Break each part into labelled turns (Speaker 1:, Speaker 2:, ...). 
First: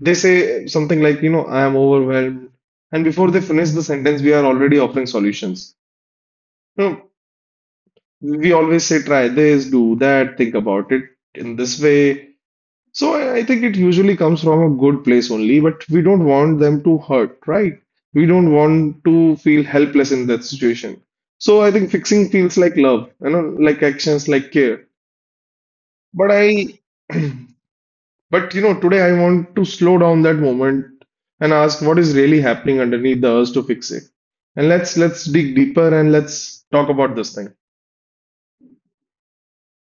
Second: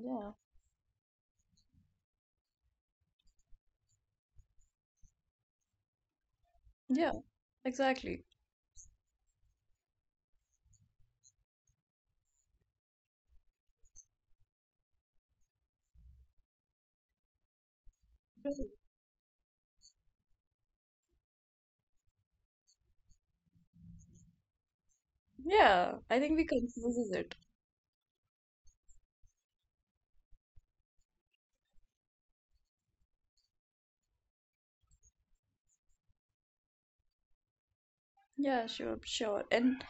Speaker 1: They say something like, you know, I am overwhelmed. And before they finish the sentence, we are already offering solutions. You know,
Speaker 2: Yeah, exactly.
Speaker 1: we always say, try this, do that, think about it in this way. So I think it usually comes from a good place only, but we don't want them to hurt, right? We don't want to feel helpless in that situation. So I think fixing feels like love, you know, like actions, like care.
Speaker 2: Yeah, I
Speaker 1: But
Speaker 2: think we
Speaker 1: I,
Speaker 2: confuses it.
Speaker 1: but today I want to slow down that moment and ask what is really happening underneath the urge to fix it. And let's dig deeper and let's talk about this thing.
Speaker 2: Yeah, sure, sure. And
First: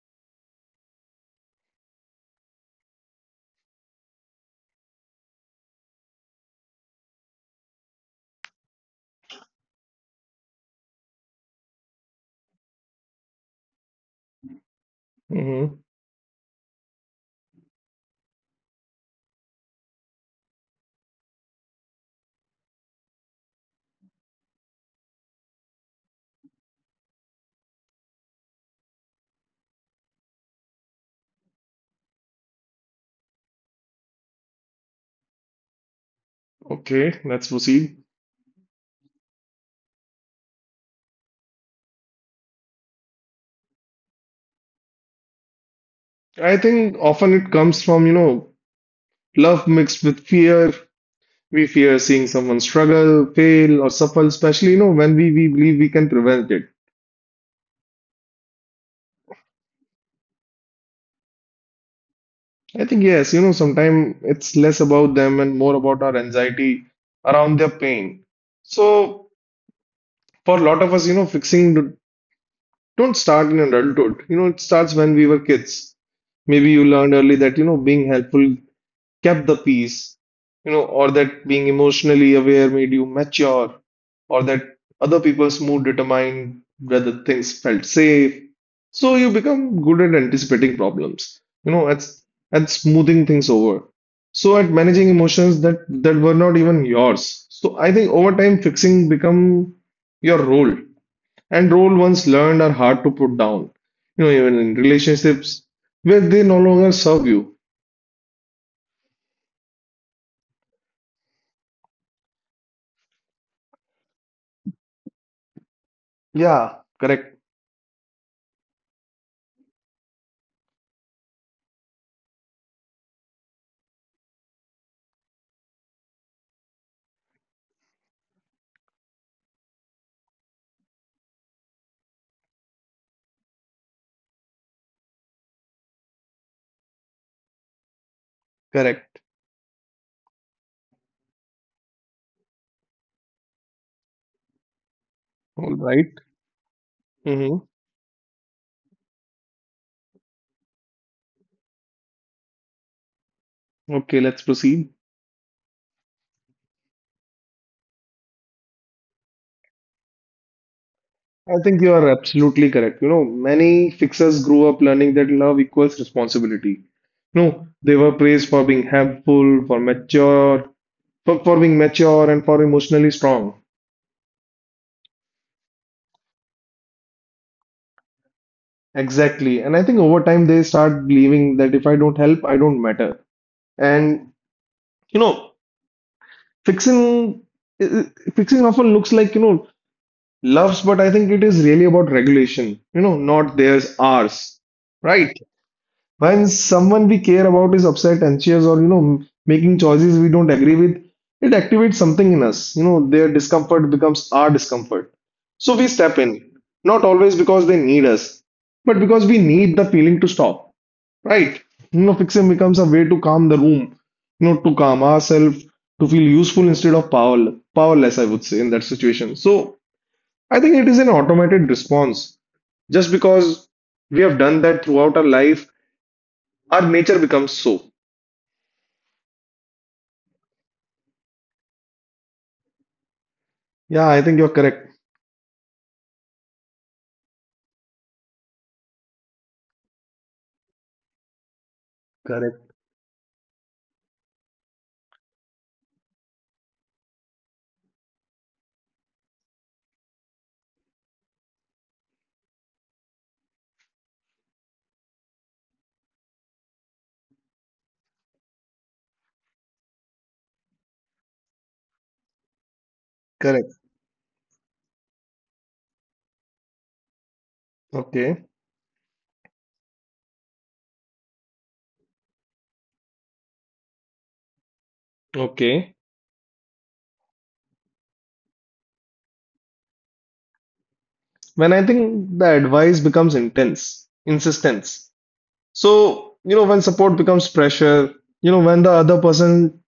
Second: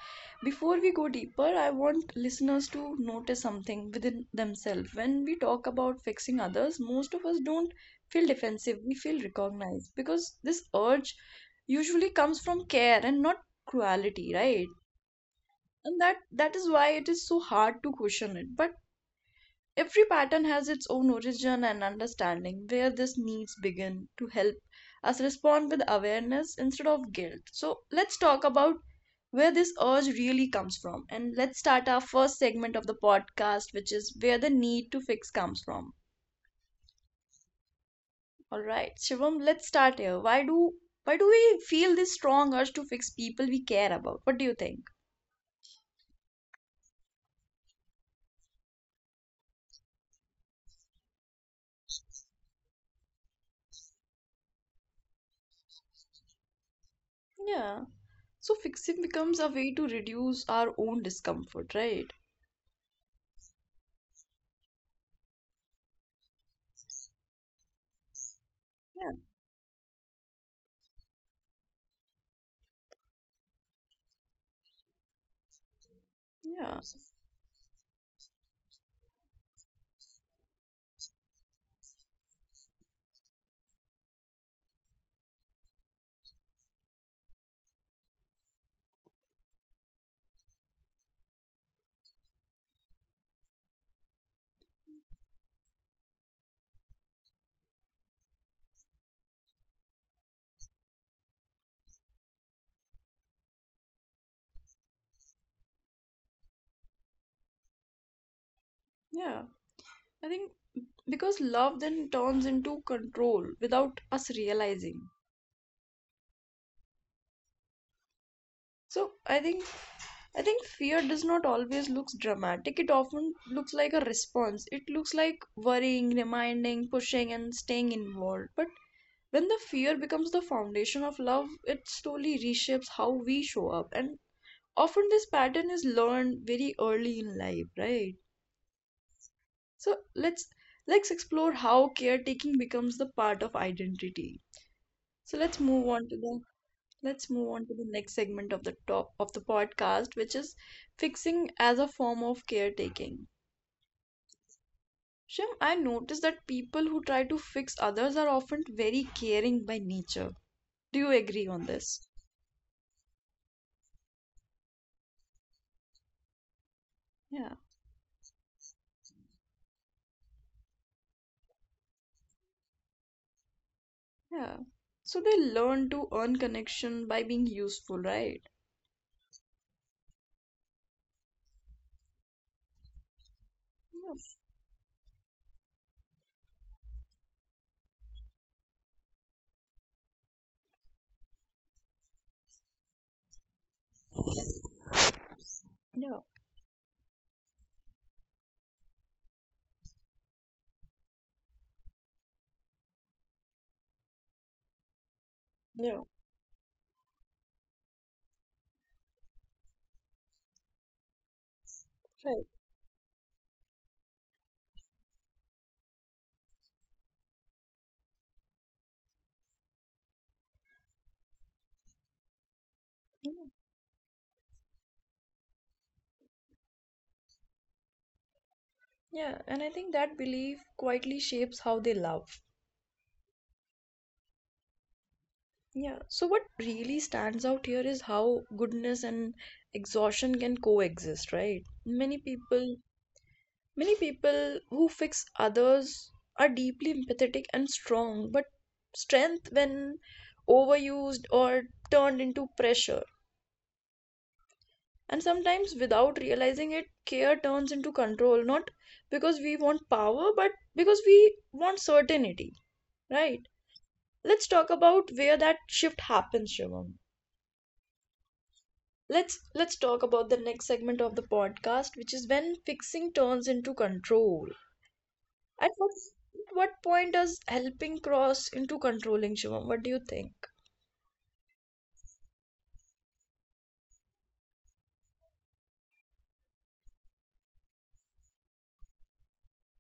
Speaker 2: before we go deeper, I want listeners to notice something within themselves. When we talk about fixing others, most of us don't feel defensive, we feel recognized because this urge usually comes from care and not cruelty, right?
Speaker 1: Hmm.
Speaker 2: And that is why it is so hard to question it. But every pattern has its own origin, and understanding where this needs begin to help us respond with awareness instead of guilt. So let's talk about where this urge really comes from. And let's start our first segment of the podcast, which is where the need to fix comes from.
Speaker 1: Okay, let's proceed.
Speaker 2: All right, Shivam, let's start here. Why do we feel this strong urge to fix people we care about? What do you think?
Speaker 1: I think often it comes from, you know, love mixed with fear. We fear seeing someone struggle, fail, or suffer, especially, you know, when we believe we can prevent it.
Speaker 2: Yeah. So fixing becomes a way to reduce our own discomfort, right?
Speaker 1: I think, yes, you know, sometimes it's less about them and more about our anxiety around their pain.
Speaker 2: Yeah.
Speaker 1: So, for a lot of us, you know, don't start in adulthood. You know, it starts when we were kids. Maybe
Speaker 2: Yeah.
Speaker 1: you learned early that, you know, being helpful kept the peace, you know, or that being emotionally aware made you mature, or that other people's mood determined whether things felt safe. So you become good at anticipating problems, you know, at smoothing things over. So at managing emotions that were not even yours. So I think over time fixing become your role. And role once learned are hard to put down. You know, even in relationships where they no longer serve you.
Speaker 2: Yeah. I think because love then turns into control without us realizing.
Speaker 1: Yeah,
Speaker 2: So I think fear does not always looks dramatic. It often looks like a response. It looks like worrying, reminding, pushing, and staying involved. But when the fear becomes the foundation of love, it slowly reshapes how we show up. And often this pattern is learned very early in life, right?
Speaker 1: correct.
Speaker 2: So let's explore how caretaking becomes the part of identity. So
Speaker 1: All right.
Speaker 2: let's move
Speaker 1: Mm-hmm.
Speaker 2: on to the next segment of the top of the podcast, which is fixing as a form of caretaking.
Speaker 1: Okay, let's proceed.
Speaker 2: Shem, I noticed that people who try to fix others are often very caring by nature. Do you agree
Speaker 1: I
Speaker 2: on
Speaker 1: think you
Speaker 2: this?
Speaker 1: are absolutely correct. You know, many fixers grew up learning that love equals responsibility.
Speaker 2: Yeah,
Speaker 1: No, they were praised for being helpful, for mature, for being mature and for emotionally strong.
Speaker 2: yeah. So they learn to earn connection by being useful, right?
Speaker 1: Exactly. And I think over time they start believing that if I don't help, I don't matter.
Speaker 2: Yeah,
Speaker 1: And you know, fixing fixing often looks like, you know, loves, but I think it is really about regulation. You know, not theirs, ours. Right?
Speaker 2: yeah,
Speaker 1: When someone we care about is upset, anxious, or you know, making choices we don't agree with, it activates something in us. You know, their discomfort becomes our discomfort. So we
Speaker 2: yeah,
Speaker 1: step in, not always because they need us, but because we need the feeling to stop. Right? You know, fixing
Speaker 2: right.
Speaker 1: becomes a way to calm the room, you know, to calm ourselves, to feel useful instead of powerless, I would say, in that situation. So I think it is an automated response. Just
Speaker 2: Yeah,
Speaker 1: because we have done that throughout our life our nature becomes so.
Speaker 2: yeah. And I think that belief quietly shapes how they love.
Speaker 1: Yeah, I think you're correct.
Speaker 2: Yeah, so what really stands out here is how goodness and exhaustion can coexist, right? Many
Speaker 1: Correct,
Speaker 2: people, many people who fix others are deeply empathetic and strong, but strength when overused or turned into pressure. And sometimes without realizing it, care turns into control, not because we want power, but because we want certainty, right?
Speaker 1: correct.
Speaker 2: Let's talk about where that shift happens, Shivam.
Speaker 1: Okay.
Speaker 2: Let's talk about the next segment of the podcast, which is when fixing turns into control. at
Speaker 1: Okay.
Speaker 2: what at what point does helping cross into controlling, Shivam? What do you think?
Speaker 1: When I think the advice becomes intense, insistence. So, you know, when support becomes pressure, you know, when the other person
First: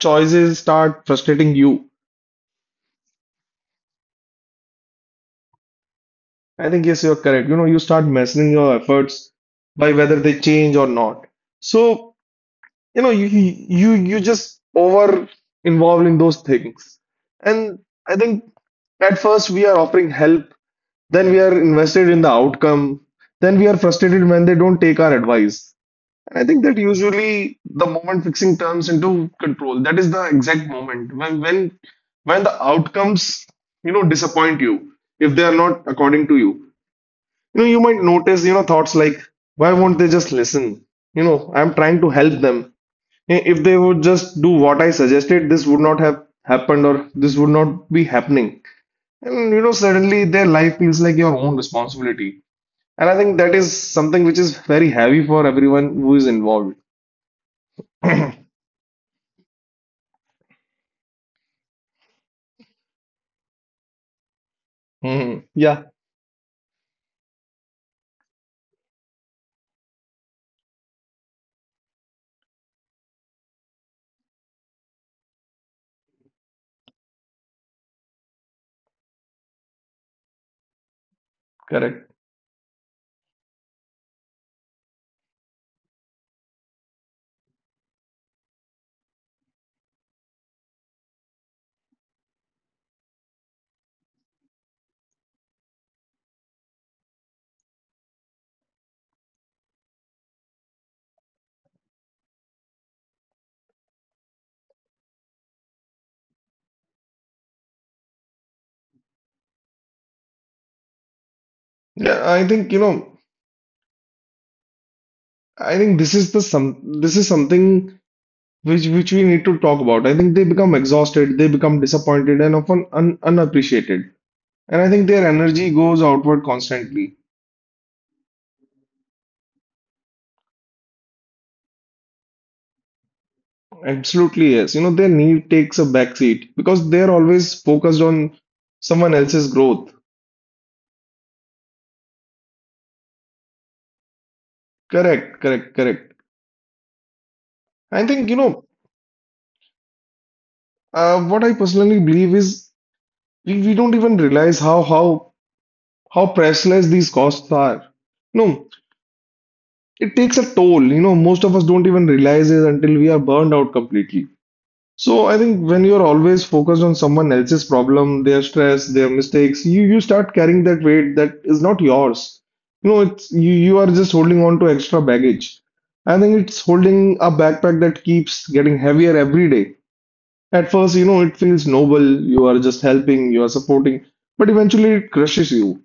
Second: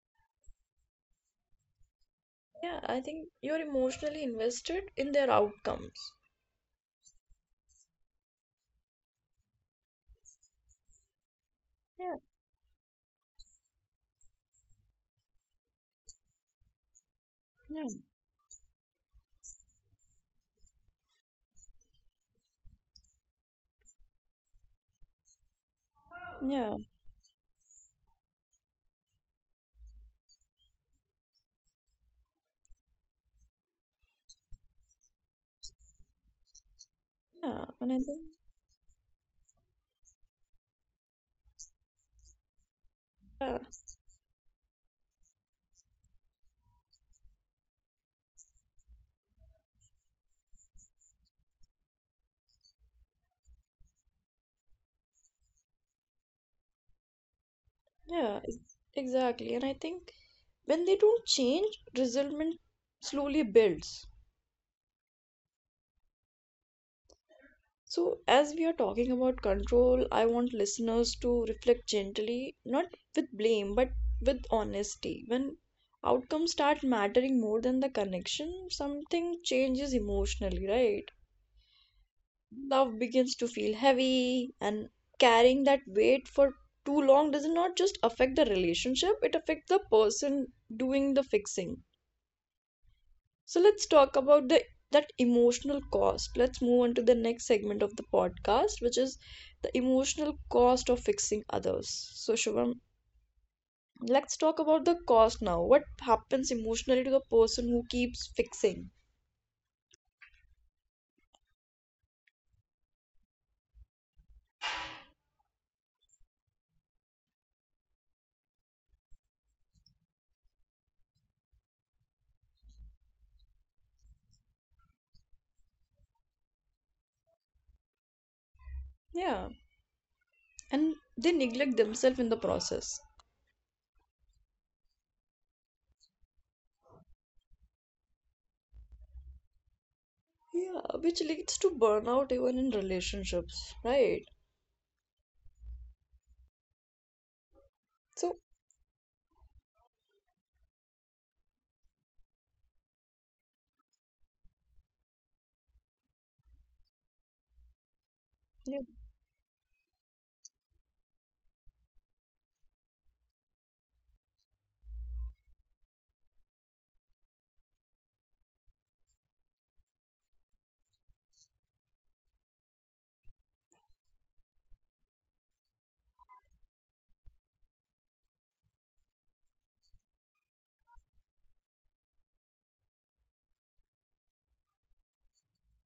Speaker 1: choices start frustrating you,
Speaker 2: Yeah, I think you're emotionally invested in their outcomes.
Speaker 1: I think yes, you're correct. You know, you start measuring your efforts by whether they change or not. So,
Speaker 2: Yeah.
Speaker 1: you know, you just over involved in those things. And
Speaker 2: Yeah.
Speaker 1: I think at first we are offering help, then we are invested in the outcome, then we are frustrated when they don't take our advice, and I think
Speaker 2: Yeah.
Speaker 1: that usually the moment fixing turns into control, that is the exact moment when the outcomes, you know, disappoint you if they are not according to you.
Speaker 2: Yeah.
Speaker 1: You know, you
Speaker 2: and I
Speaker 1: might
Speaker 2: think
Speaker 1: notice, you know, thoughts like, why won't they just listen? You know, I'm trying to help them.
Speaker 2: yeah
Speaker 1: If they would just do what I suggested, this would not have happened, or this would not be happening. And you know, suddenly their life feels like your own responsibility, and I think that is something which is very heavy for everyone who is involved.
Speaker 2: yeah ex- Exactly. And I think when they don't change, resentment slowly builds.
Speaker 1: Hmm. Yeah,
Speaker 2: So, as we are talking about control, I want listeners to reflect gently, not with blame, but with honesty. When outcomes start mattering more than the connection, something changes emotionally, right?
Speaker 1: correct.
Speaker 2: Love begins to feel heavy, and carrying that weight for too long does not just affect the relationship, it affects the person doing the fixing. So let's talk about the that emotional cost. Let's move on to the next segment of the podcast, which is the emotional cost of fixing others. So Shivam, let's talk about the cost now. What happens emotionally to the person who keeps fixing?
Speaker 1: Yeah, I think, you know, I think this is the some this is something which we need to talk about. I think they become exhausted, they become disappointed, and often un unappreciated. And I think their energy goes outward constantly.
Speaker 2: Yeah, and they neglect themselves in the process.
Speaker 1: Absolutely, yes. You know, their need takes a back seat because they're always focused on someone else's growth.
Speaker 2: Yeah, which leads to burnout even in relationships, right?
Speaker 1: Correct. I think,
Speaker 2: So,
Speaker 1: you know, what I personally believe is we don't even realize how priceless these costs are. No,
Speaker 2: yeah,
Speaker 1: it takes a toll. You know, most of us don't even realize it until we are burned out completely. So I think when you're always focused on someone else's problem, their stress, their mistakes, you start carrying that weight that is not yours. You know, it's you are just holding on to extra baggage. I think it's holding a backpack that keeps getting heavier every day. At first, you know, it feels noble, you are just helping, you are supporting, but eventually it crushes you.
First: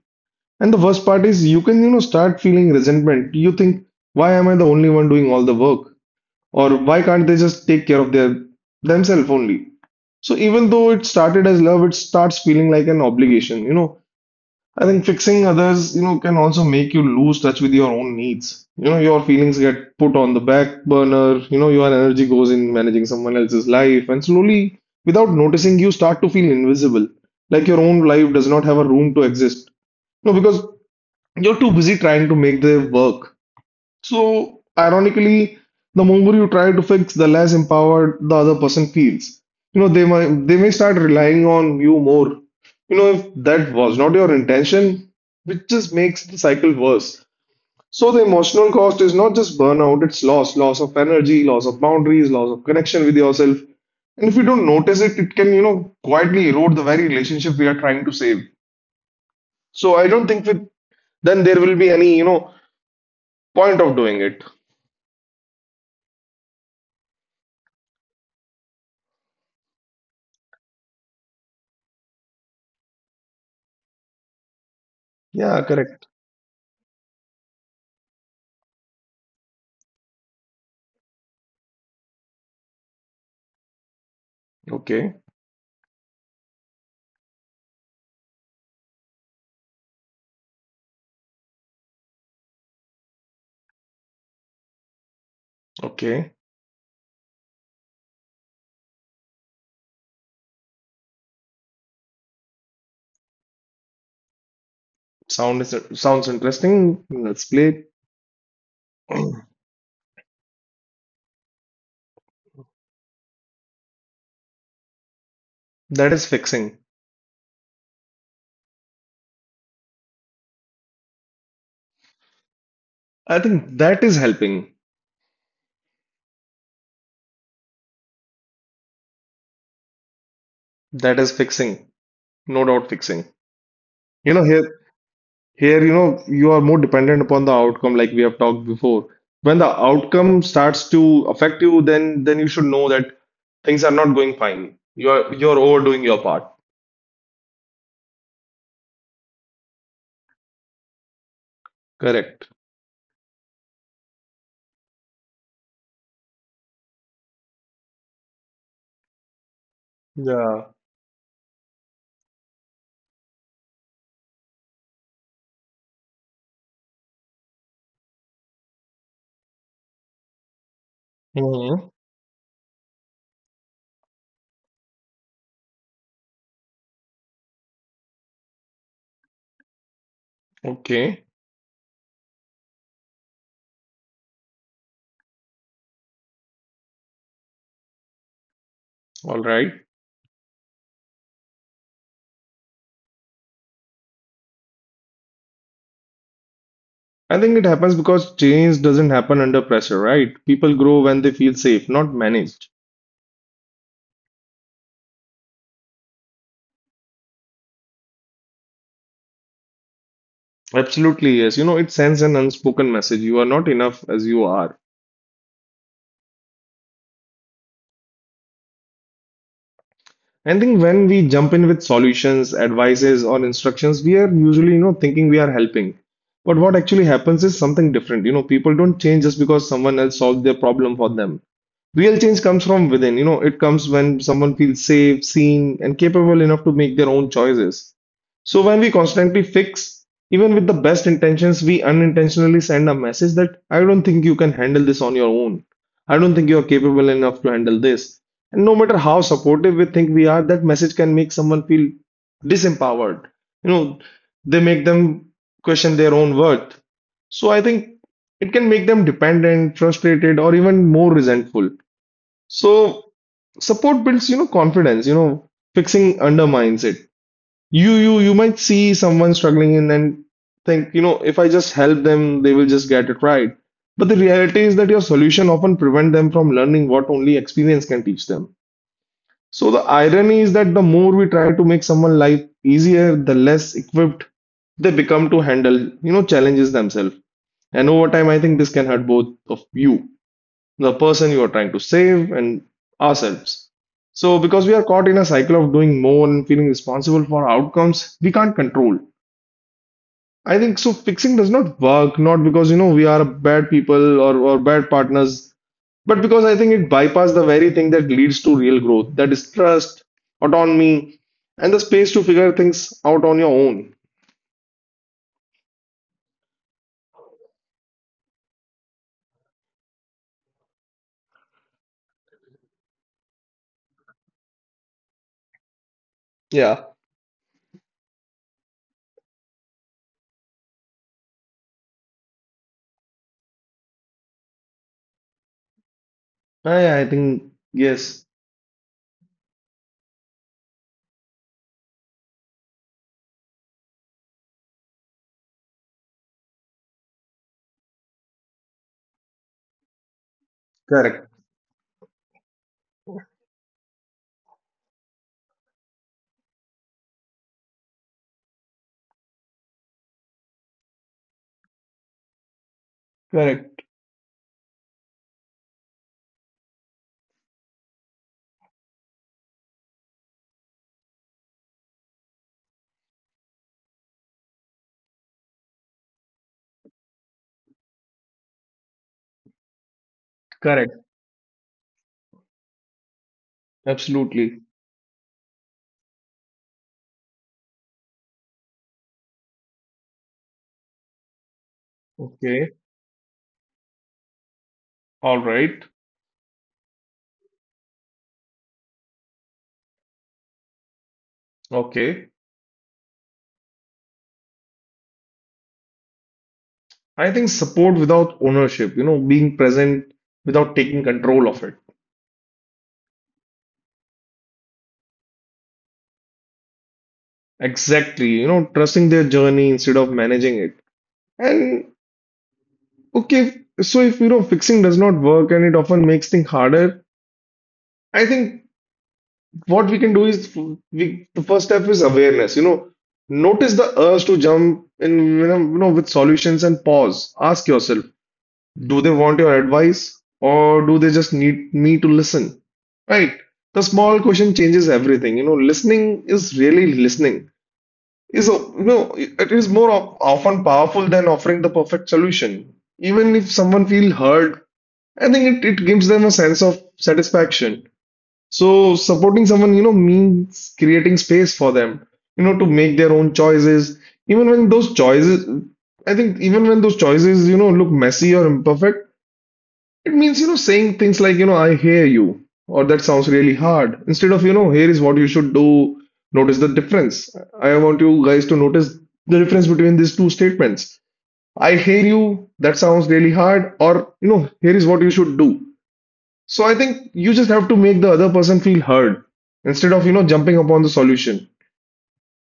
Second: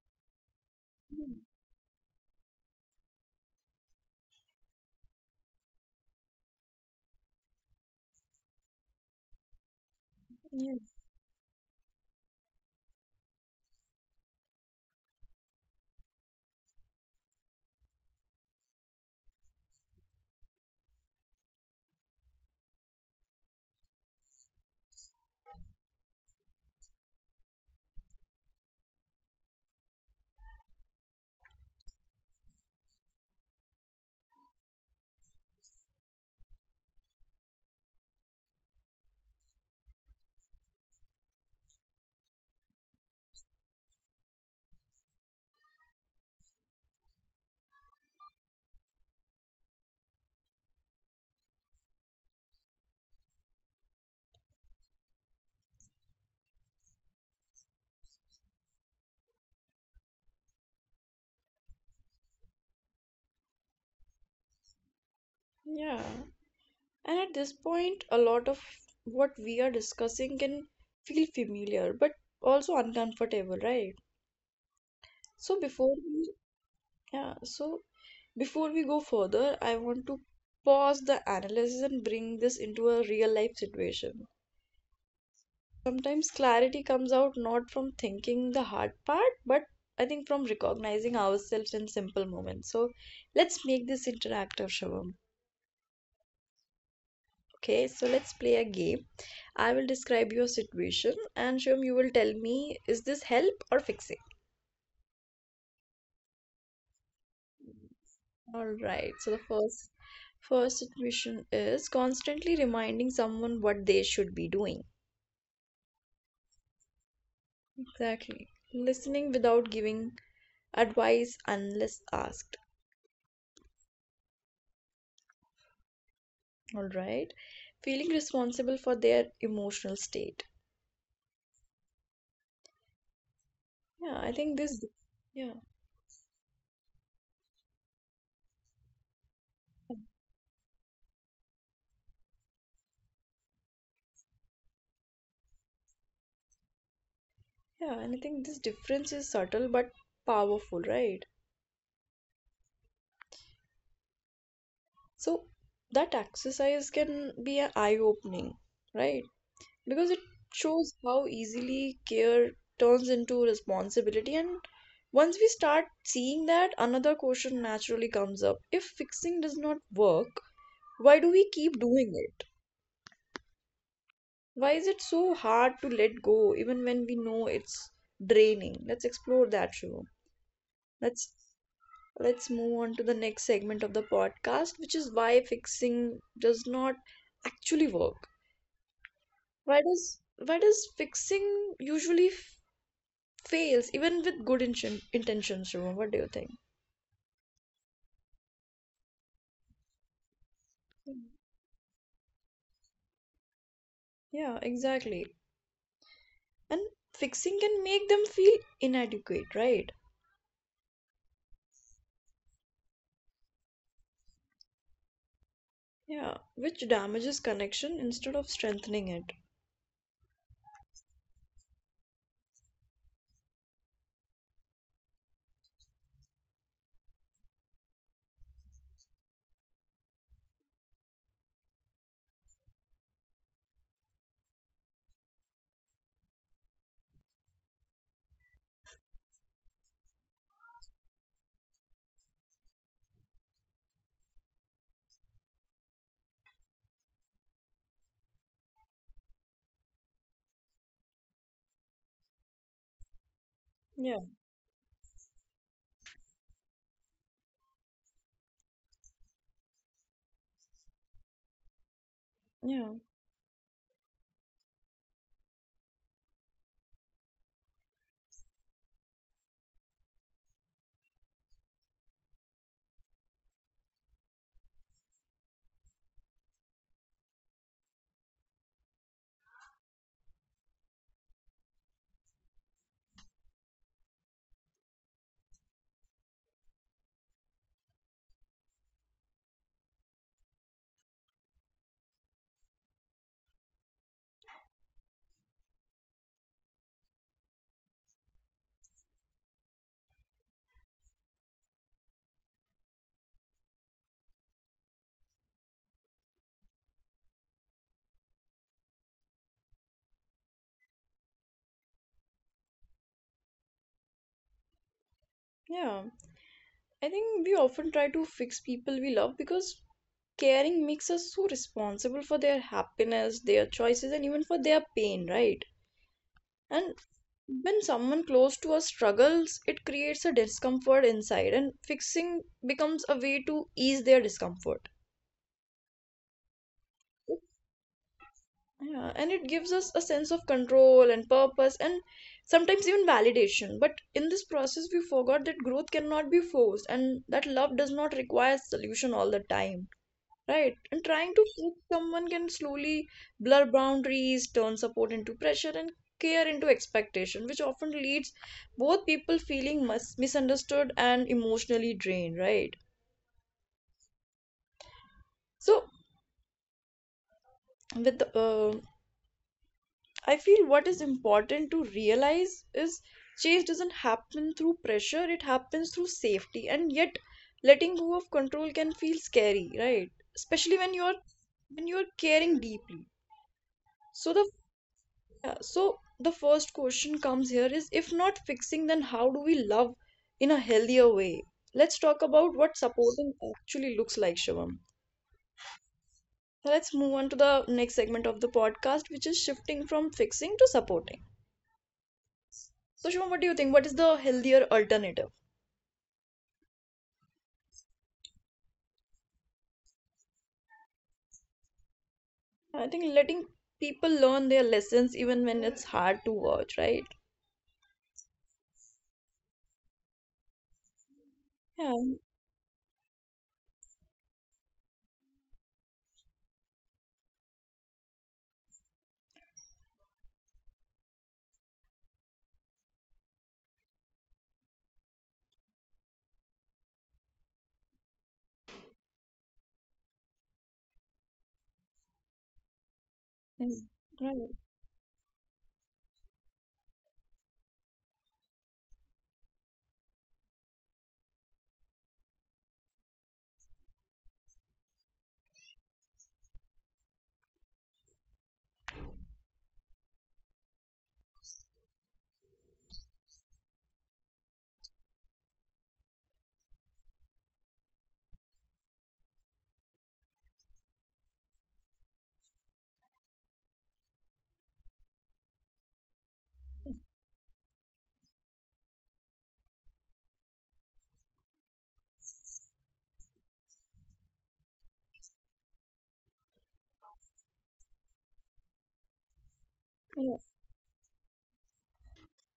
Speaker 1: And the worst part is you can, you know, start feeling resentment. You think, why am I the only one doing all the work? Or why can't they just take care of their themselves only? So even
Speaker 2: yeah,
Speaker 1: though it started as love, it starts feeling like an obligation. You know, I think fixing others, you know, can also make you lose touch with your own needs. You know, your feelings get put on the back burner. You know, your energy goes in managing someone else's life, and slowly, without noticing, you start to feel invisible, like your own life does not have a room to exist. No, because you're too busy trying to make them work. So, ironically, the more you try to fix, the less empowered the other person feels. You know, they might they may start relying on you more. You know, if that was not your intention, which just makes the cycle worse. So the emotional cost is not just burnout, it's loss, loss of energy, loss of boundaries, loss of connection with yourself. And if you don't notice it, it can, you know, quietly erode the very relationship we are trying to save. So I don't think with then there will be any, you know, point of doing it.
Speaker 2: yeah. And at this point, a lot of what we are discussing can feel familiar but also uncomfortable, right? So
Speaker 1: Yeah,
Speaker 2: before
Speaker 1: correct.
Speaker 2: we, yeah, so before we go further, I want to pause the analysis and bring this into a real life situation.
Speaker 1: Okay,
Speaker 2: Sometimes clarity comes out not from thinking the hard part, but I think from recognizing ourselves in simple moments. So let's make this interactive, Shivam.
Speaker 1: okay.
Speaker 2: Okay, so let's play a game. I will describe your situation, and Shum, you will tell me, is this help or fixing?
Speaker 1: Sounds interesting. Let's play.
Speaker 2: All right. So the first situation is constantly reminding someone what they should be doing.
Speaker 1: That is fixing.
Speaker 2: Exactly. Listening without giving advice unless asked.
Speaker 1: I think that is helping.
Speaker 2: All right. Feeling responsible for their emotional state.
Speaker 1: That is fixing. No doubt fixing.
Speaker 2: Yeah, I
Speaker 1: You know,
Speaker 2: think this
Speaker 1: here
Speaker 2: yeah,
Speaker 1: here, you know, you are more dependent upon the outcome, like we have talked before. When the outcome starts to affect you, then you should know that things are not going fine. You're overdoing your part.
Speaker 2: yeah, and I think this difference is subtle but powerful, right?
Speaker 1: Correct.
Speaker 2: So that exercise can be an eye opening, right? Because it
Speaker 1: Yeah.
Speaker 2: shows how easily care turns into responsibility. And once we start seeing that, another question naturally comes up. If fixing does not work, why do we keep
Speaker 1: Hmm.
Speaker 2: doing it? Why is it so hard to let go even when we know it's draining? Let's explore that, Shivam.
Speaker 1: Okay.
Speaker 2: Let's let's move on to the next segment of the podcast, which is why fixing does not actually work.
Speaker 1: All right.
Speaker 2: Why does why does fixing usually fails even with good intentions, Shivam? What do you think?
Speaker 1: I think it happens because change doesn't happen under pressure, right? People grow
Speaker 2: Mm.
Speaker 1: when they feel safe, not managed.
Speaker 2: Yeah, exactly. And fixing can make them feel inadequate, right?
Speaker 1: Absolutely, yes. You know, it sends an unspoken message. You are not enough as you are.
Speaker 2: Yeah, which damages connection instead of strengthening it.
Speaker 1: I think when we jump in with solutions, advices, or instructions, we are usually, you know, thinking we are helping. But what actually happens is something different. You know, people don't change just because someone else solved their problem for them. Real change comes from within, you know, it comes when someone feels safe, seen, and capable enough to make their own choices. So when we constantly fix, even with the best intentions, we unintentionally send a message that I don't think you can handle this on your own. I don't think you are capable enough to handle this. And no matter how supportive we think we are, that message can make someone feel disempowered. You know,
Speaker 2: Yeah,
Speaker 1: they make them question their own worth. So I think it can make them dependent, frustrated, or even more resentful.
Speaker 2: yeah,
Speaker 1: So support builds, you know, confidence, you know, fixing undermines it. You might see someone struggling and then think, you know, if I just help them, they will just get it right. But the reality is that your solution often prevent them from learning what only experience can teach them. So the irony is that the more we try to make someone life easier, the less equipped they become to handle, you know, challenges themselves. And over time, I think this can hurt both of you, the person you are trying to save, and ourselves. So, because we are caught in a cycle of doing more and feeling responsible for outcomes we can't control. I think so. Fixing does not work, not because we are bad people or bad partners, but because I think it bypasses the very thing that leads to real growth, that is trust, autonomy, and the space to figure things out on your own.
Speaker 2: yeah. I think we often try to fix people we love because caring makes us so responsible for their happiness, their choices, and even for their pain, right?
Speaker 1: Yeah,
Speaker 2: And when someone close to us struggles, it creates a discomfort inside, and fixing becomes a way to ease their discomfort.
Speaker 1: I think, yes,
Speaker 2: Yeah, and it gives us a sense of control and purpose, and sometimes even validation. But in this process, we forgot that growth cannot be forced and that love does not require solution all the time. Right. And
Speaker 1: correct,
Speaker 2: trying to fix someone can slowly blur boundaries, turn support into pressure, and care into expectation, which often leads both people feeling misunderstood and emotionally drained, right?
Speaker 1: correct,
Speaker 2: So, with the, uh, I feel what is important to realize is change doesn't happen through pressure, it happens through safety. And yet, letting go of control can feel scary, right? Especially when
Speaker 1: correct,
Speaker 2: you're when you're caring deeply. So the
Speaker 1: absolutely.
Speaker 2: Yeah, so the first question comes here is, if not fixing, then how do we love in a healthier way? Let's talk about what
Speaker 1: Okay,
Speaker 2: supporting actually looks like, Shivam.
Speaker 1: all right,
Speaker 2: So let's move on to the next segment of the podcast, which is shifting from fixing to supporting.
Speaker 1: okay.
Speaker 2: So, Shivam, what do you think? What is the healthier alternative?
Speaker 1: I think support without ownership, being present without taking control of it.
Speaker 2: I think letting people learn their lessons even when it's hard to watch, right?
Speaker 1: Exactly, trusting their journey instead of managing it. And
Speaker 2: Yeah,
Speaker 1: okay, so if fixing does not work and it often makes things harder, I think what we can do is we the first step is awareness, notice the urge to jump in, with solutions, and pause. Ask yourself, do they want your advice or do they just need me to listen? Right.
Speaker 2: yeah,
Speaker 1: The small
Speaker 2: right.
Speaker 1: question changes everything. You know, listening is really listening. Is a- it is often powerful than offering the perfect solution. Even if someone feels heard, I think it gives them a sense of satisfaction. So supporting someone, means creating space for them, to make their own choices. Even when those choices, I think even when those choices, look messy or imperfect, it means, saying things like, "I hear you," or "that sounds really hard," instead of, "here is what you should do." Notice the difference. I want you guys to notice the difference between these two statements. "I hear you, that sounds really hard," or, "here is what you should do." So I think you just have to make the other person feel heard instead of,
Speaker 2: Yeah,
Speaker 1: jumping upon the solution.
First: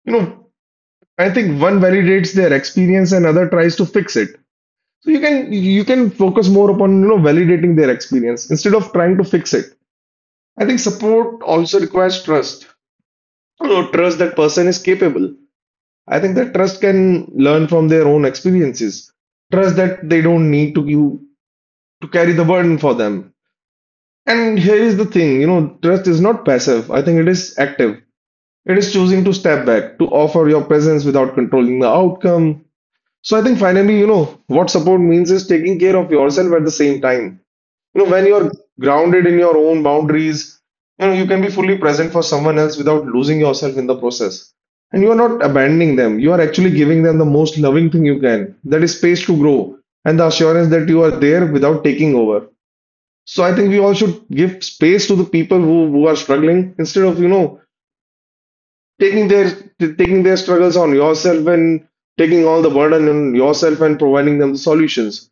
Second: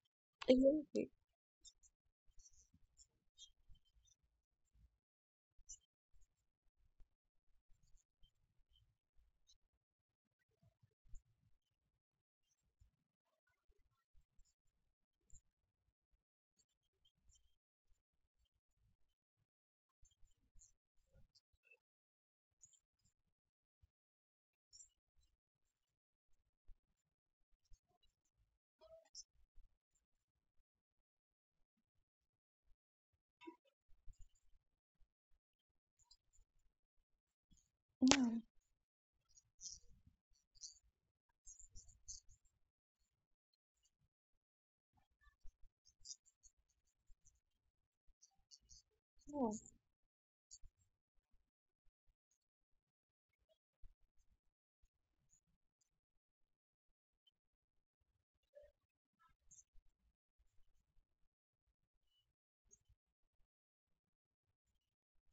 Speaker 1: You know,
Speaker 2: exactly.
Speaker 1: I think one validates their experience and other tries to fix it. So you can focus more upon validating their experience instead of trying to fix it. I think support also requires trust. You know, trust that person is capable. I think that trust can learn from their own experiences. Trust that they don't need to you to carry the burden for them. And here is the thing, trust is not passive. I think it is active. It is choosing to step back, to offer your presence without controlling the outcome. So I think finally, what support means is taking care of yourself at the same time. You know, when you're grounded in your own boundaries, you can be fully present for someone else without losing yourself in the process. And you're not abandoning them, you are actually giving them the most loving thing you can, that is space to
Speaker 2: Yeah,
Speaker 1: grow, and the assurance that you are there without taking over. So I think we all should give space to the people who are struggling instead of taking their taking their struggles on yourself and taking all the burden on yourself and providing them the solutions.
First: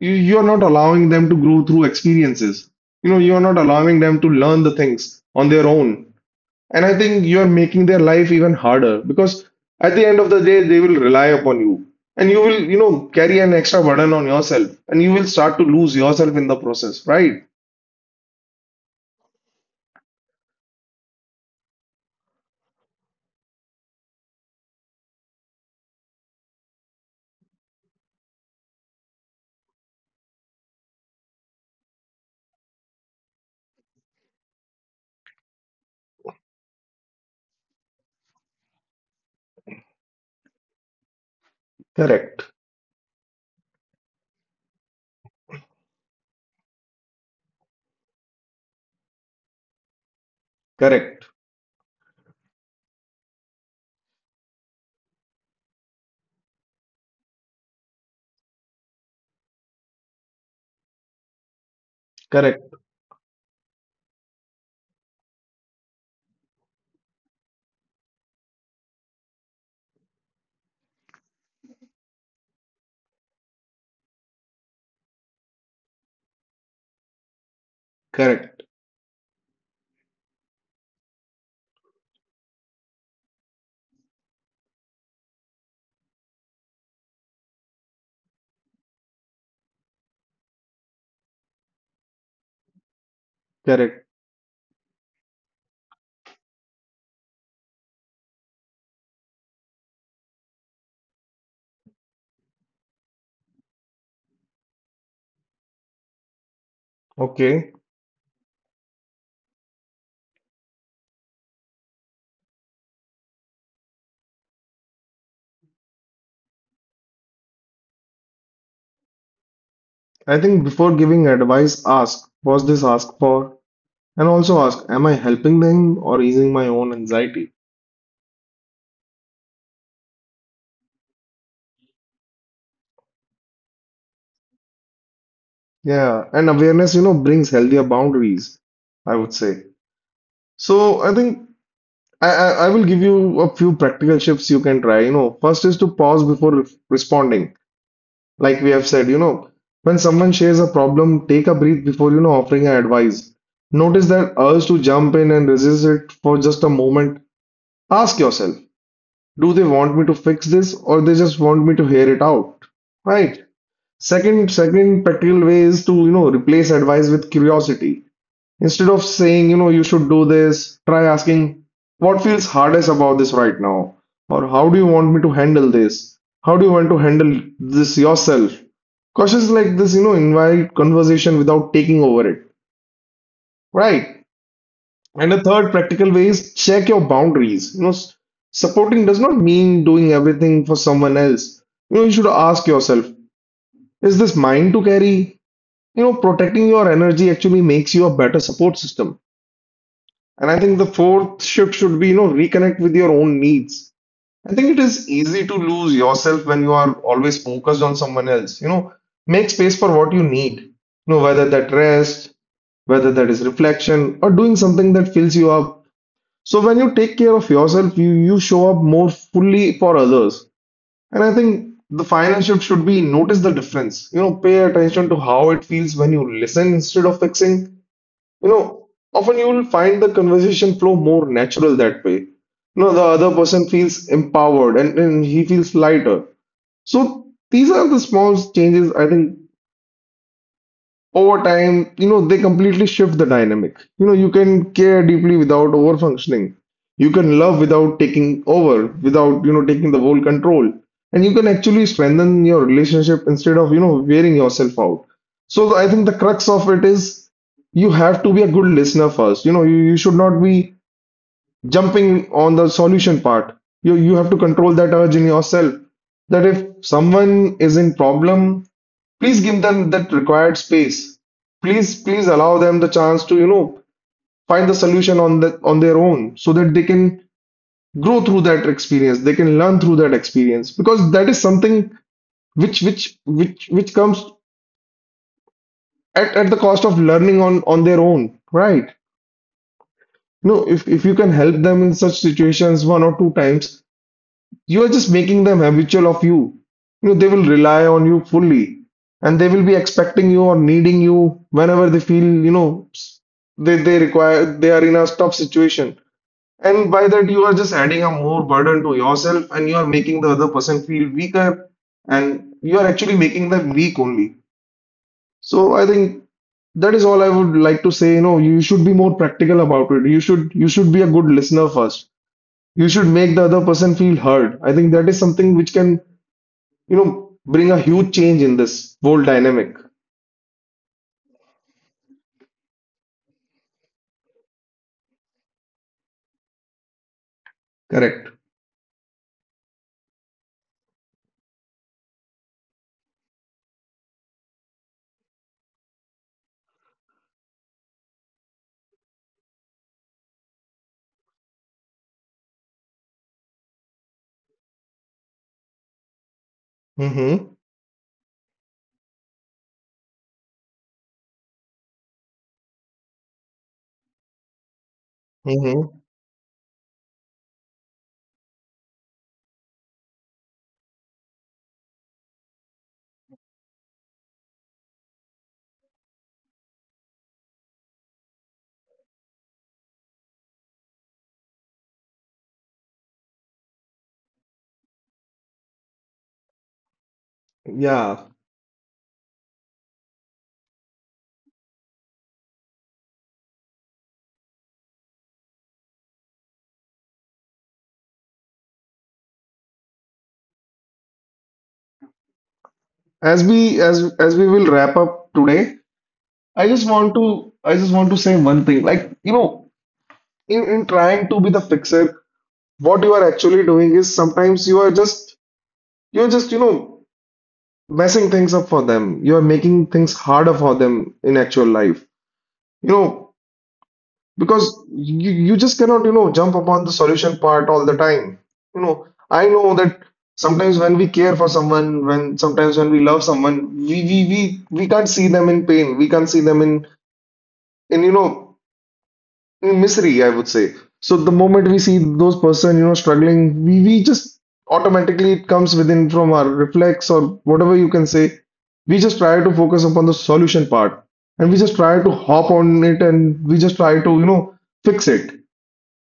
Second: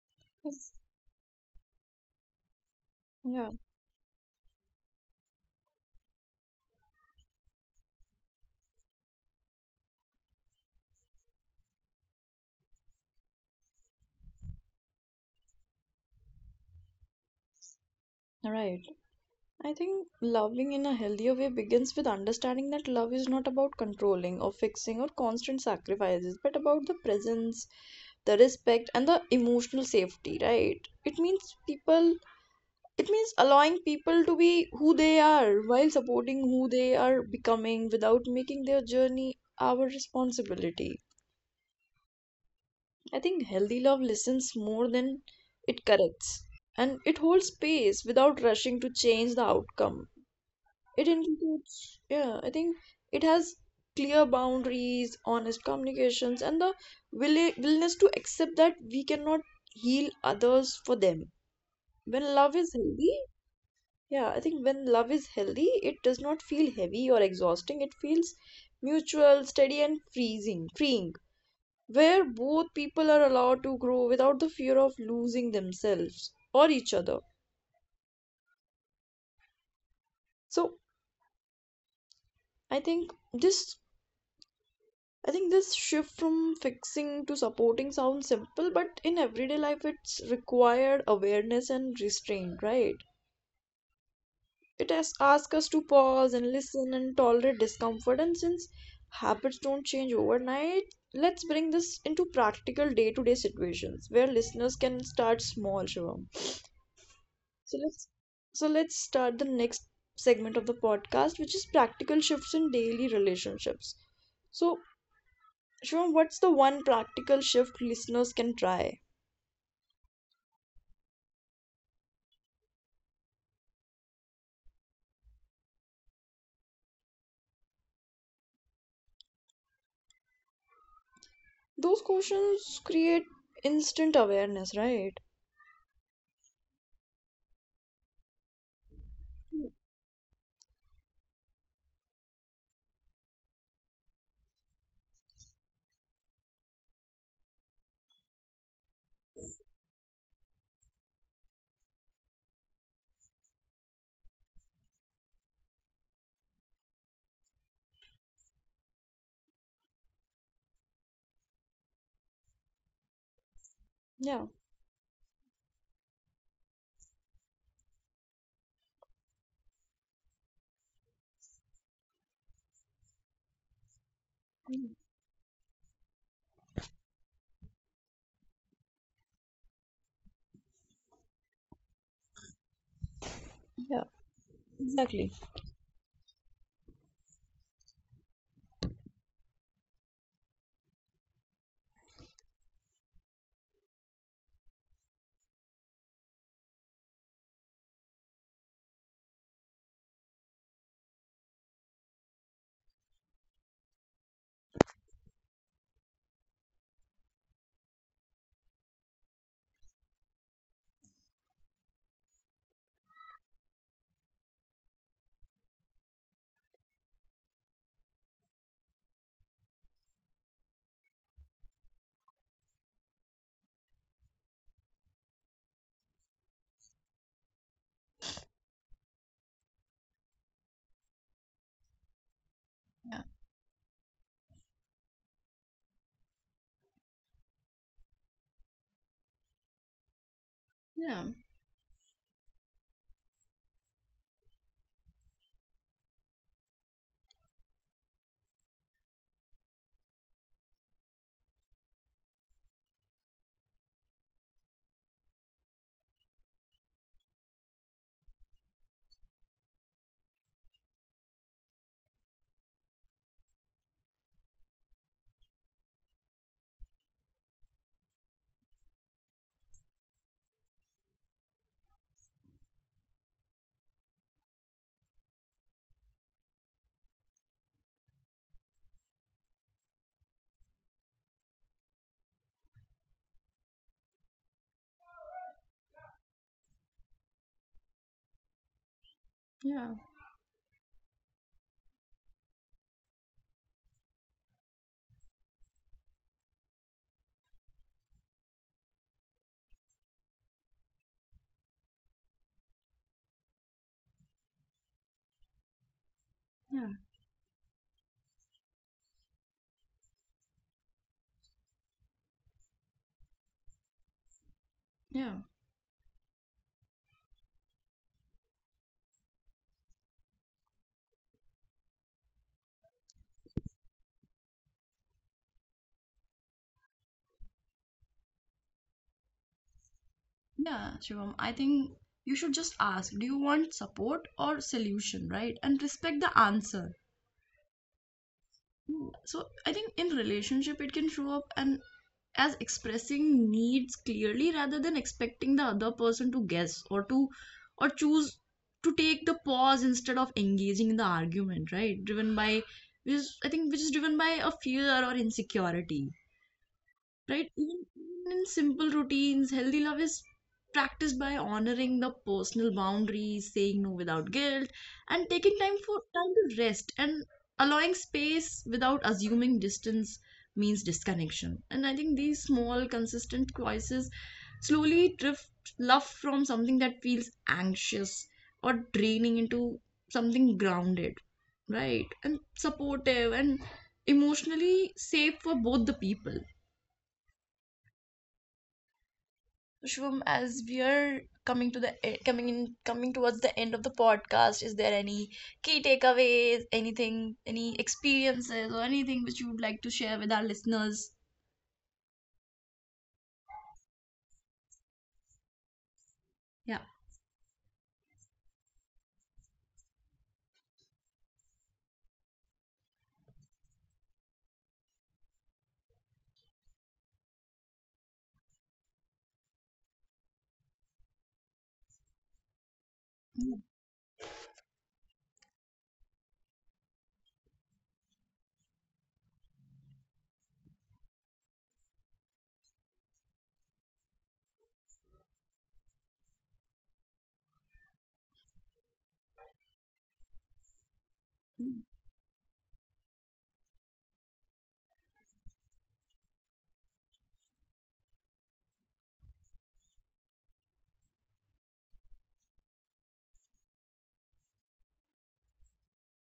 Speaker 1: You You're not allowing them to grow through experiences. You're
Speaker 2: yeah,
Speaker 1: not allowing them to learn the things on their own. And I think you're making their life even harder because at the end of the day they will rely upon you, and you will, carry an extra burden on yourself, and you will start to lose yourself in the process, right?
Speaker 2: yeah, right. I think loving in a healthier way begins with understanding that love is not about controlling or fixing or constant sacrifices, but about the presence, the respect, and the emotional safety, right? It means allowing people to be who they are while supporting who they are becoming without making their journey our responsibility.
Speaker 1: Correct,
Speaker 2: I think healthy love listens more than it corrects, and it holds space without rushing to change the outcome.
Speaker 1: correct,
Speaker 2: Yeah, I think it has clear boundaries, honest communications, and the willingness to accept that we cannot heal others for them. When love is
Speaker 1: correct,
Speaker 2: healthy, yeah, I think when love is healthy, it does not feel heavy or exhausting. It feels mutual, steady, and freeing, where both people are allowed to grow without the fear of losing themselves or each other.
Speaker 1: correct,
Speaker 2: So I think this I think this shift from fixing to supporting sounds simple, but in everyday life it's required awareness and restraint, right?
Speaker 1: correct.
Speaker 2: It has asked us to pause and listen and tolerate discomfort, and since habits don't change overnight, let's bring this into practical day-to-day situations where listeners can start small, Shivam. So
Speaker 1: Okay,
Speaker 2: let's start the next segment of the podcast, which is practical shifts in daily relationships. So Shivam, what's the one practical shift listeners can try?
Speaker 1: I think before giving advice ask, "was this asked for?" And also ask, "am I helping them or easing my own anxiety?"
Speaker 2: Those questions create instant awareness, right?
Speaker 1: Yeah, and awareness, brings healthier boundaries, I would say. So I think I will give you a few practical tips you can try. You know, first is to pause before responding. Like we have said, when someone shares a problem, take a breath before, offering an advice. Notice that urge to jump in and resist it for just a moment. Ask yourself, do they want me to fix this, or they just want me to hear it out? Right.
Speaker 2: Yeah.
Speaker 1: Second, second practical way is to, replace advice with curiosity. Instead of saying, "you should do this," try asking, "what feels hardest about this right now?" Or, "how do you want me to handle this? How do you want to handle this yourself?" Questions like this, invite conversation without taking over it,
Speaker 2: Yeah,
Speaker 1: right?
Speaker 2: exactly.
Speaker 1: And the third practical way is check your boundaries. Supporting does not mean doing everything for someone else. You know, you should ask yourself, is this mine to carry? You know, protecting your energy actually makes you a better support system. And I think the fourth shift should be, reconnect with your own needs. I think it is easy to lose yourself when you are always focused on someone else. You know, make space for what you need. Whether that rest, whether that is reflection, or doing something that fills you up. So when you take care of yourself, you show up more fully for others. And I think the final shift should be notice the difference. You know, pay attention to how it feels when you listen instead of fixing. you know, often you will find the conversation flow more natural that way. You know, the
Speaker 2: Yeah,
Speaker 1: other person feels empowered and he feels lighter. So these are the small changes. I think
Speaker 2: yeah,
Speaker 1: over time, they completely shift the dynamic. You know, you can care deeply without over functioning. You can love without taking over, without, taking the whole control. And you can actually strengthen your relationship instead of, wearing yourself out. So I think the crux of it is you have to be a good listener first. You know, you should not be jumping on the solution part. You have to control that urge in yourself. That if someone is in problem, please give them that required space. Please, please allow them the chance to, find the solution on the on their own so that they can grow through that experience. They can learn through that experience because that is something which comes at the cost of learning on their own, right?
Speaker 2: yeah,
Speaker 1: No, if you can help them in such situations one or two times, you are just making them habitual of you. You know, they will rely on you fully and they will be expecting you or needing you whenever they feel, they require, they are in a tough situation.
Speaker 2: yeah,
Speaker 1: And by that, you are just adding a more burden to yourself and you are making the other person feel weaker, and you are actually making them weak only.
Speaker 2: yeah,
Speaker 1: So I think that is all I would like to say. You know, you should be more practical about it. You should be a good listener first. You should make the other person feel heard. I think that is something which can bring a huge change in this whole dynamic.
Speaker 2: yeah, Shivam. I think you should just ask, do you want support or solution, right? And respect the answer.
Speaker 1: Correct.
Speaker 2: So I think in relationship it can show up and as expressing needs clearly rather than expecting the other person to guess, or to or choose to take the pause instead of engaging in the argument, right, driven by, which I think, which is driven by a fear or insecurity, right?
Speaker 1: Mm-hmm.
Speaker 2: Even in simple routines, healthy love is practiced by honoring the personal boundaries, saying no without guilt, and taking time
Speaker 1: Mm-hmm.
Speaker 2: for time to rest and allowing space without assuming distance means disconnection. And I think these small, consistent choices slowly drift love from something that feels anxious or draining into something grounded, right? And supportive and emotionally safe for both the people.
Speaker 1: Yeah.
Speaker 2: Shubham, as we are coming to the e- coming in coming towards the end of the podcast, is there any key takeaways, anything, any experiences, or anything which you would like to share with our listeners?
Speaker 1: As we will wrap up today,
Speaker 2: Yeah,
Speaker 1: I just want to say one thing. Like, you know, in trying to be the fixer, what you are actually doing is sometimes you are just you know, messing things up for them. You are making things harder for them in actual life. You know, because you just cannot jump upon the solution part all the time. You know, I know that sometimes when we care for someone, when sometimes when we love someone, we can't see them in pain, we can't see them in in you know in misery, I would say. So the moment we see those person struggling, we just automatically, it comes within from our reflex or whatever you can say, we just try to focus upon the solution part and we just try to hop on it and we just try to, fix it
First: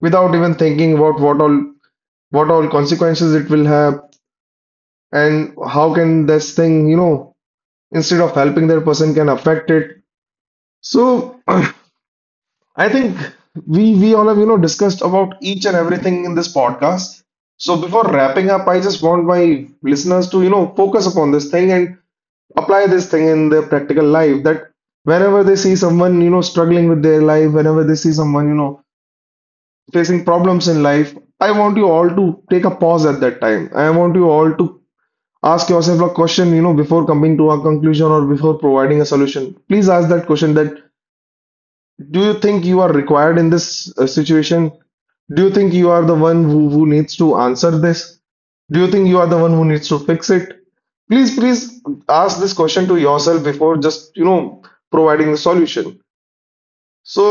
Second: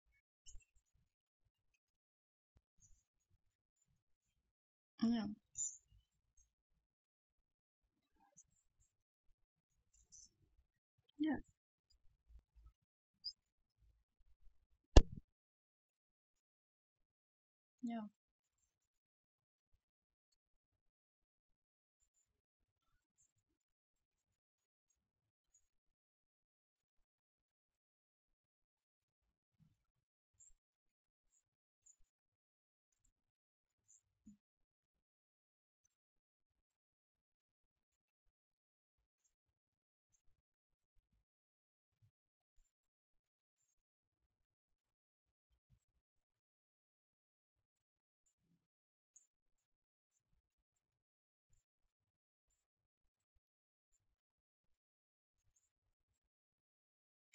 Speaker 1: without even thinking about what all consequences it will have,
Speaker 2: yeah,
Speaker 1: and how can this thing, instead of helping that person, can affect it.
Speaker 2: yeah,
Speaker 1: So I think we all have, discussed about each and everything in this podcast. So
Speaker 2: yeah,
Speaker 1: before wrapping up, I just want my listeners to, focus upon this thing and apply this thing in their practical life, that whenever they see someone, struggling with their life, whenever they see someone, facing problems in life, I want you all to take a pause at that time. I want you all to ask yourself a question, before coming to a conclusion or before providing a solution. Please ask that question, that do you think you are required in this situation? Do you think you are the one who needs to answer this? Do you think you are the one who needs to fix it? Please, please ask this question to yourself before just, providing the solution.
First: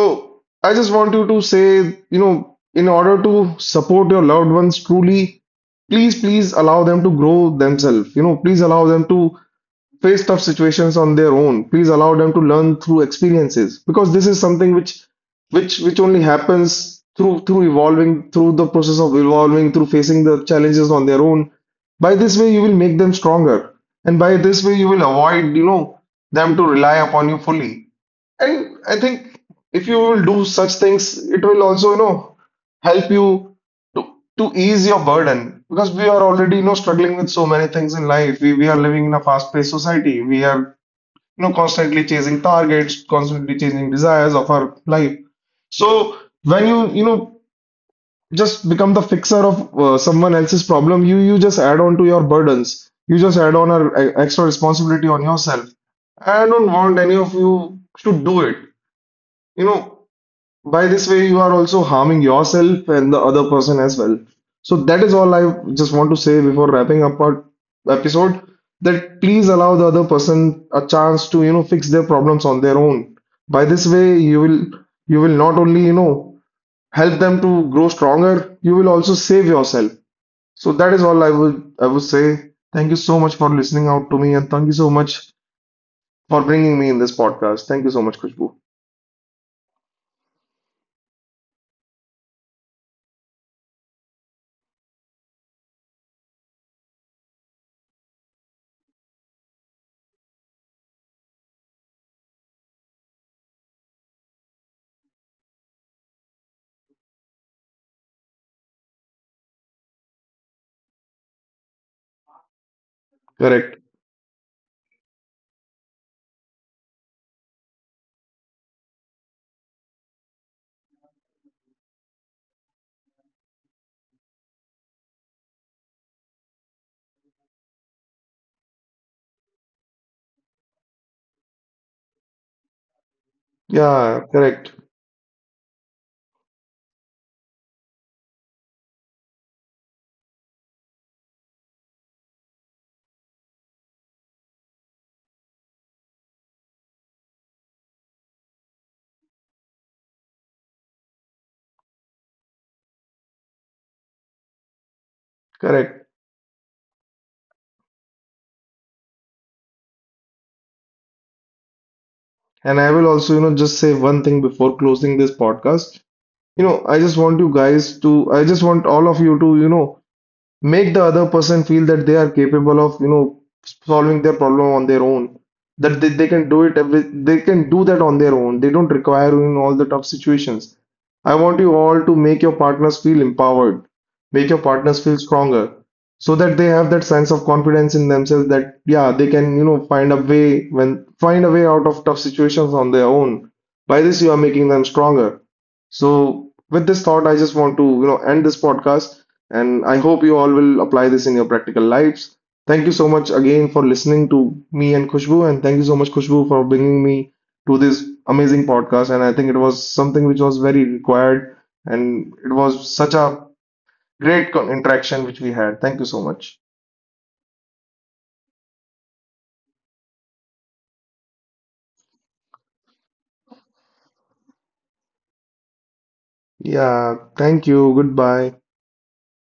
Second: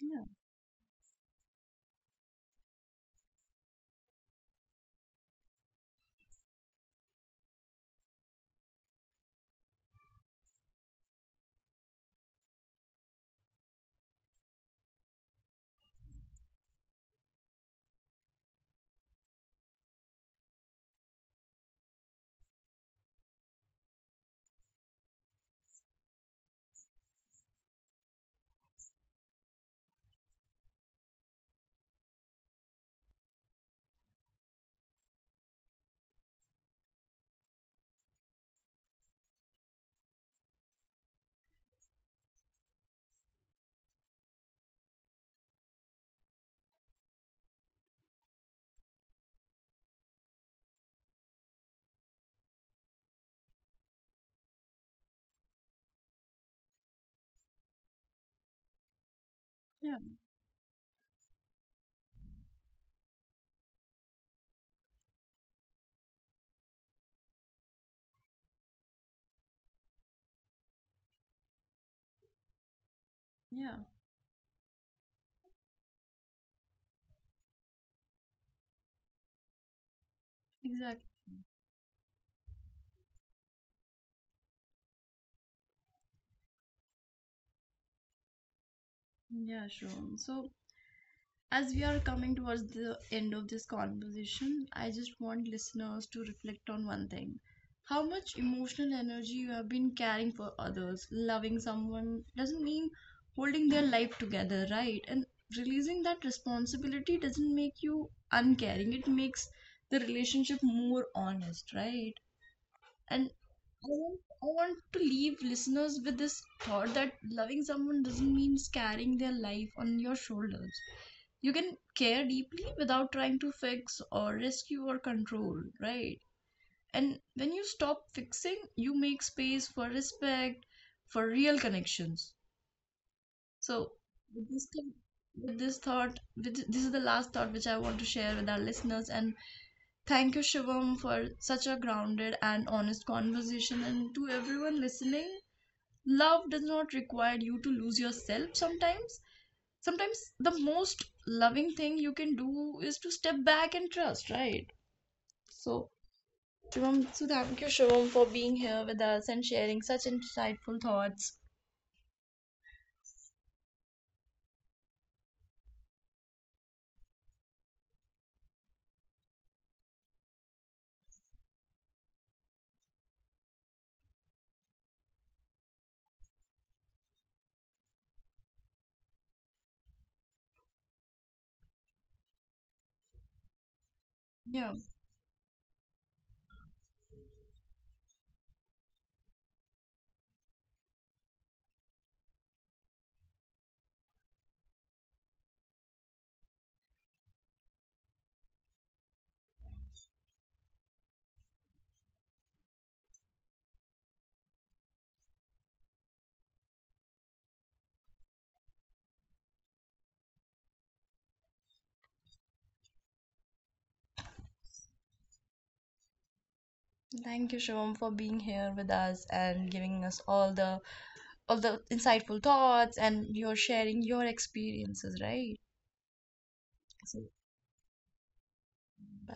Speaker 2: yeah,
Speaker 1: I just want you to say, you know, in order to support your loved ones truly, please, please allow them to grow themselves. You know, please allow them to face tough situations on their own. Please allow them to learn through experiences because this is something which only happens through evolving, through the process of evolving, through facing the challenges on their own. By this way, you will make them stronger, and by this way, you will avoid, you know, them to rely upon you fully. And I think if you will do such things, it will also, you know, help you to to ease your burden because we are already, you know, struggling with so many things in life. We are living in a fast-paced society. We are, you know, constantly chasing targets, constantly chasing desires of our life. So when you know, just become the fixer of someone else's problem, you just add on to your burdens. You just add on an extra responsibility on yourself. I don't want any of you to do it you
Speaker 2: yeah,
Speaker 1: know by this way you are also harming yourself and the other person as well. So that is all I just want to say before wrapping up our episode, that please allow the other person a chance to, you know, fix their problems on their own. By
Speaker 2: yeah.
Speaker 1: this way you will, you will not only, you know, help them to grow stronger, you will also save yourself. So that
Speaker 2: Exactly.
Speaker 1: is all I would say. Thank you so much for listening out to me, and thank you so much for bringing me in this podcast. Thank you so much, Khushbu.
Speaker 2: Yeah, Shubham. So, as we are coming towards the end of this conversation, I just want listeners to reflect on one thing. How much emotional energy you have been caring for others. Loving someone doesn't mean holding their life together, right? And releasing that responsibility doesn't make you uncaring. It makes the relationship more honest, right? And
Speaker 1: Correct.
Speaker 2: I want to leave listeners with this thought that loving someone doesn't mean carrying their life on your shoulders. You can care deeply without trying to fix or rescue or control, right? And when you stop fixing, you make space for respect, for real connections. So,
Speaker 1: Yeah,
Speaker 2: with
Speaker 1: correct.
Speaker 2: this, thing- with this thought, with, this is the last thought which I want to share with our listeners. And thank you, Shivam, for such a grounded and honest conversation. And to everyone listening, love does not require you to lose yourself. Sometimes, the most loving thing you can do is to step back and trust, right? So,
Speaker 1: Correct.
Speaker 2: Thank you, Shivam, for being here with us and sharing such insightful thoughts.
Speaker 1: And I will also, you know, just say one thing before closing this podcast. You know, I just want all of you to, you know, make the other person feel that they are capable of, you know, solving their problem on their own, that they can do it every they can do that on their own. They don't require you in all the tough situations. I want you all to make your partners feel empowered, make your
Speaker 2: Yeah,
Speaker 1: partners feel stronger, so that they have that sense of confidence in themselves, that yeah, they can, you know, find a way when find a way out of tough situations on their own. By this you are making them stronger. So with this thought I just want to, you know, end this podcast, and I hope you all will apply this in your practical lives. Thank you so much again for listening to me and Khushbu. And thank you so much, Khushbu, for bringing me to this amazing podcast. And I think it was something which was very required. And it was such a great interaction which we had. Thank you so much.
Speaker 2: thank you, Shivam, for being here with us and giving us all the insightful thoughts, and you're sharing your experiences, right?
Speaker 1: Yeah,
Speaker 2: So,
Speaker 1: thank you. Goodbye.
Speaker 2: bye.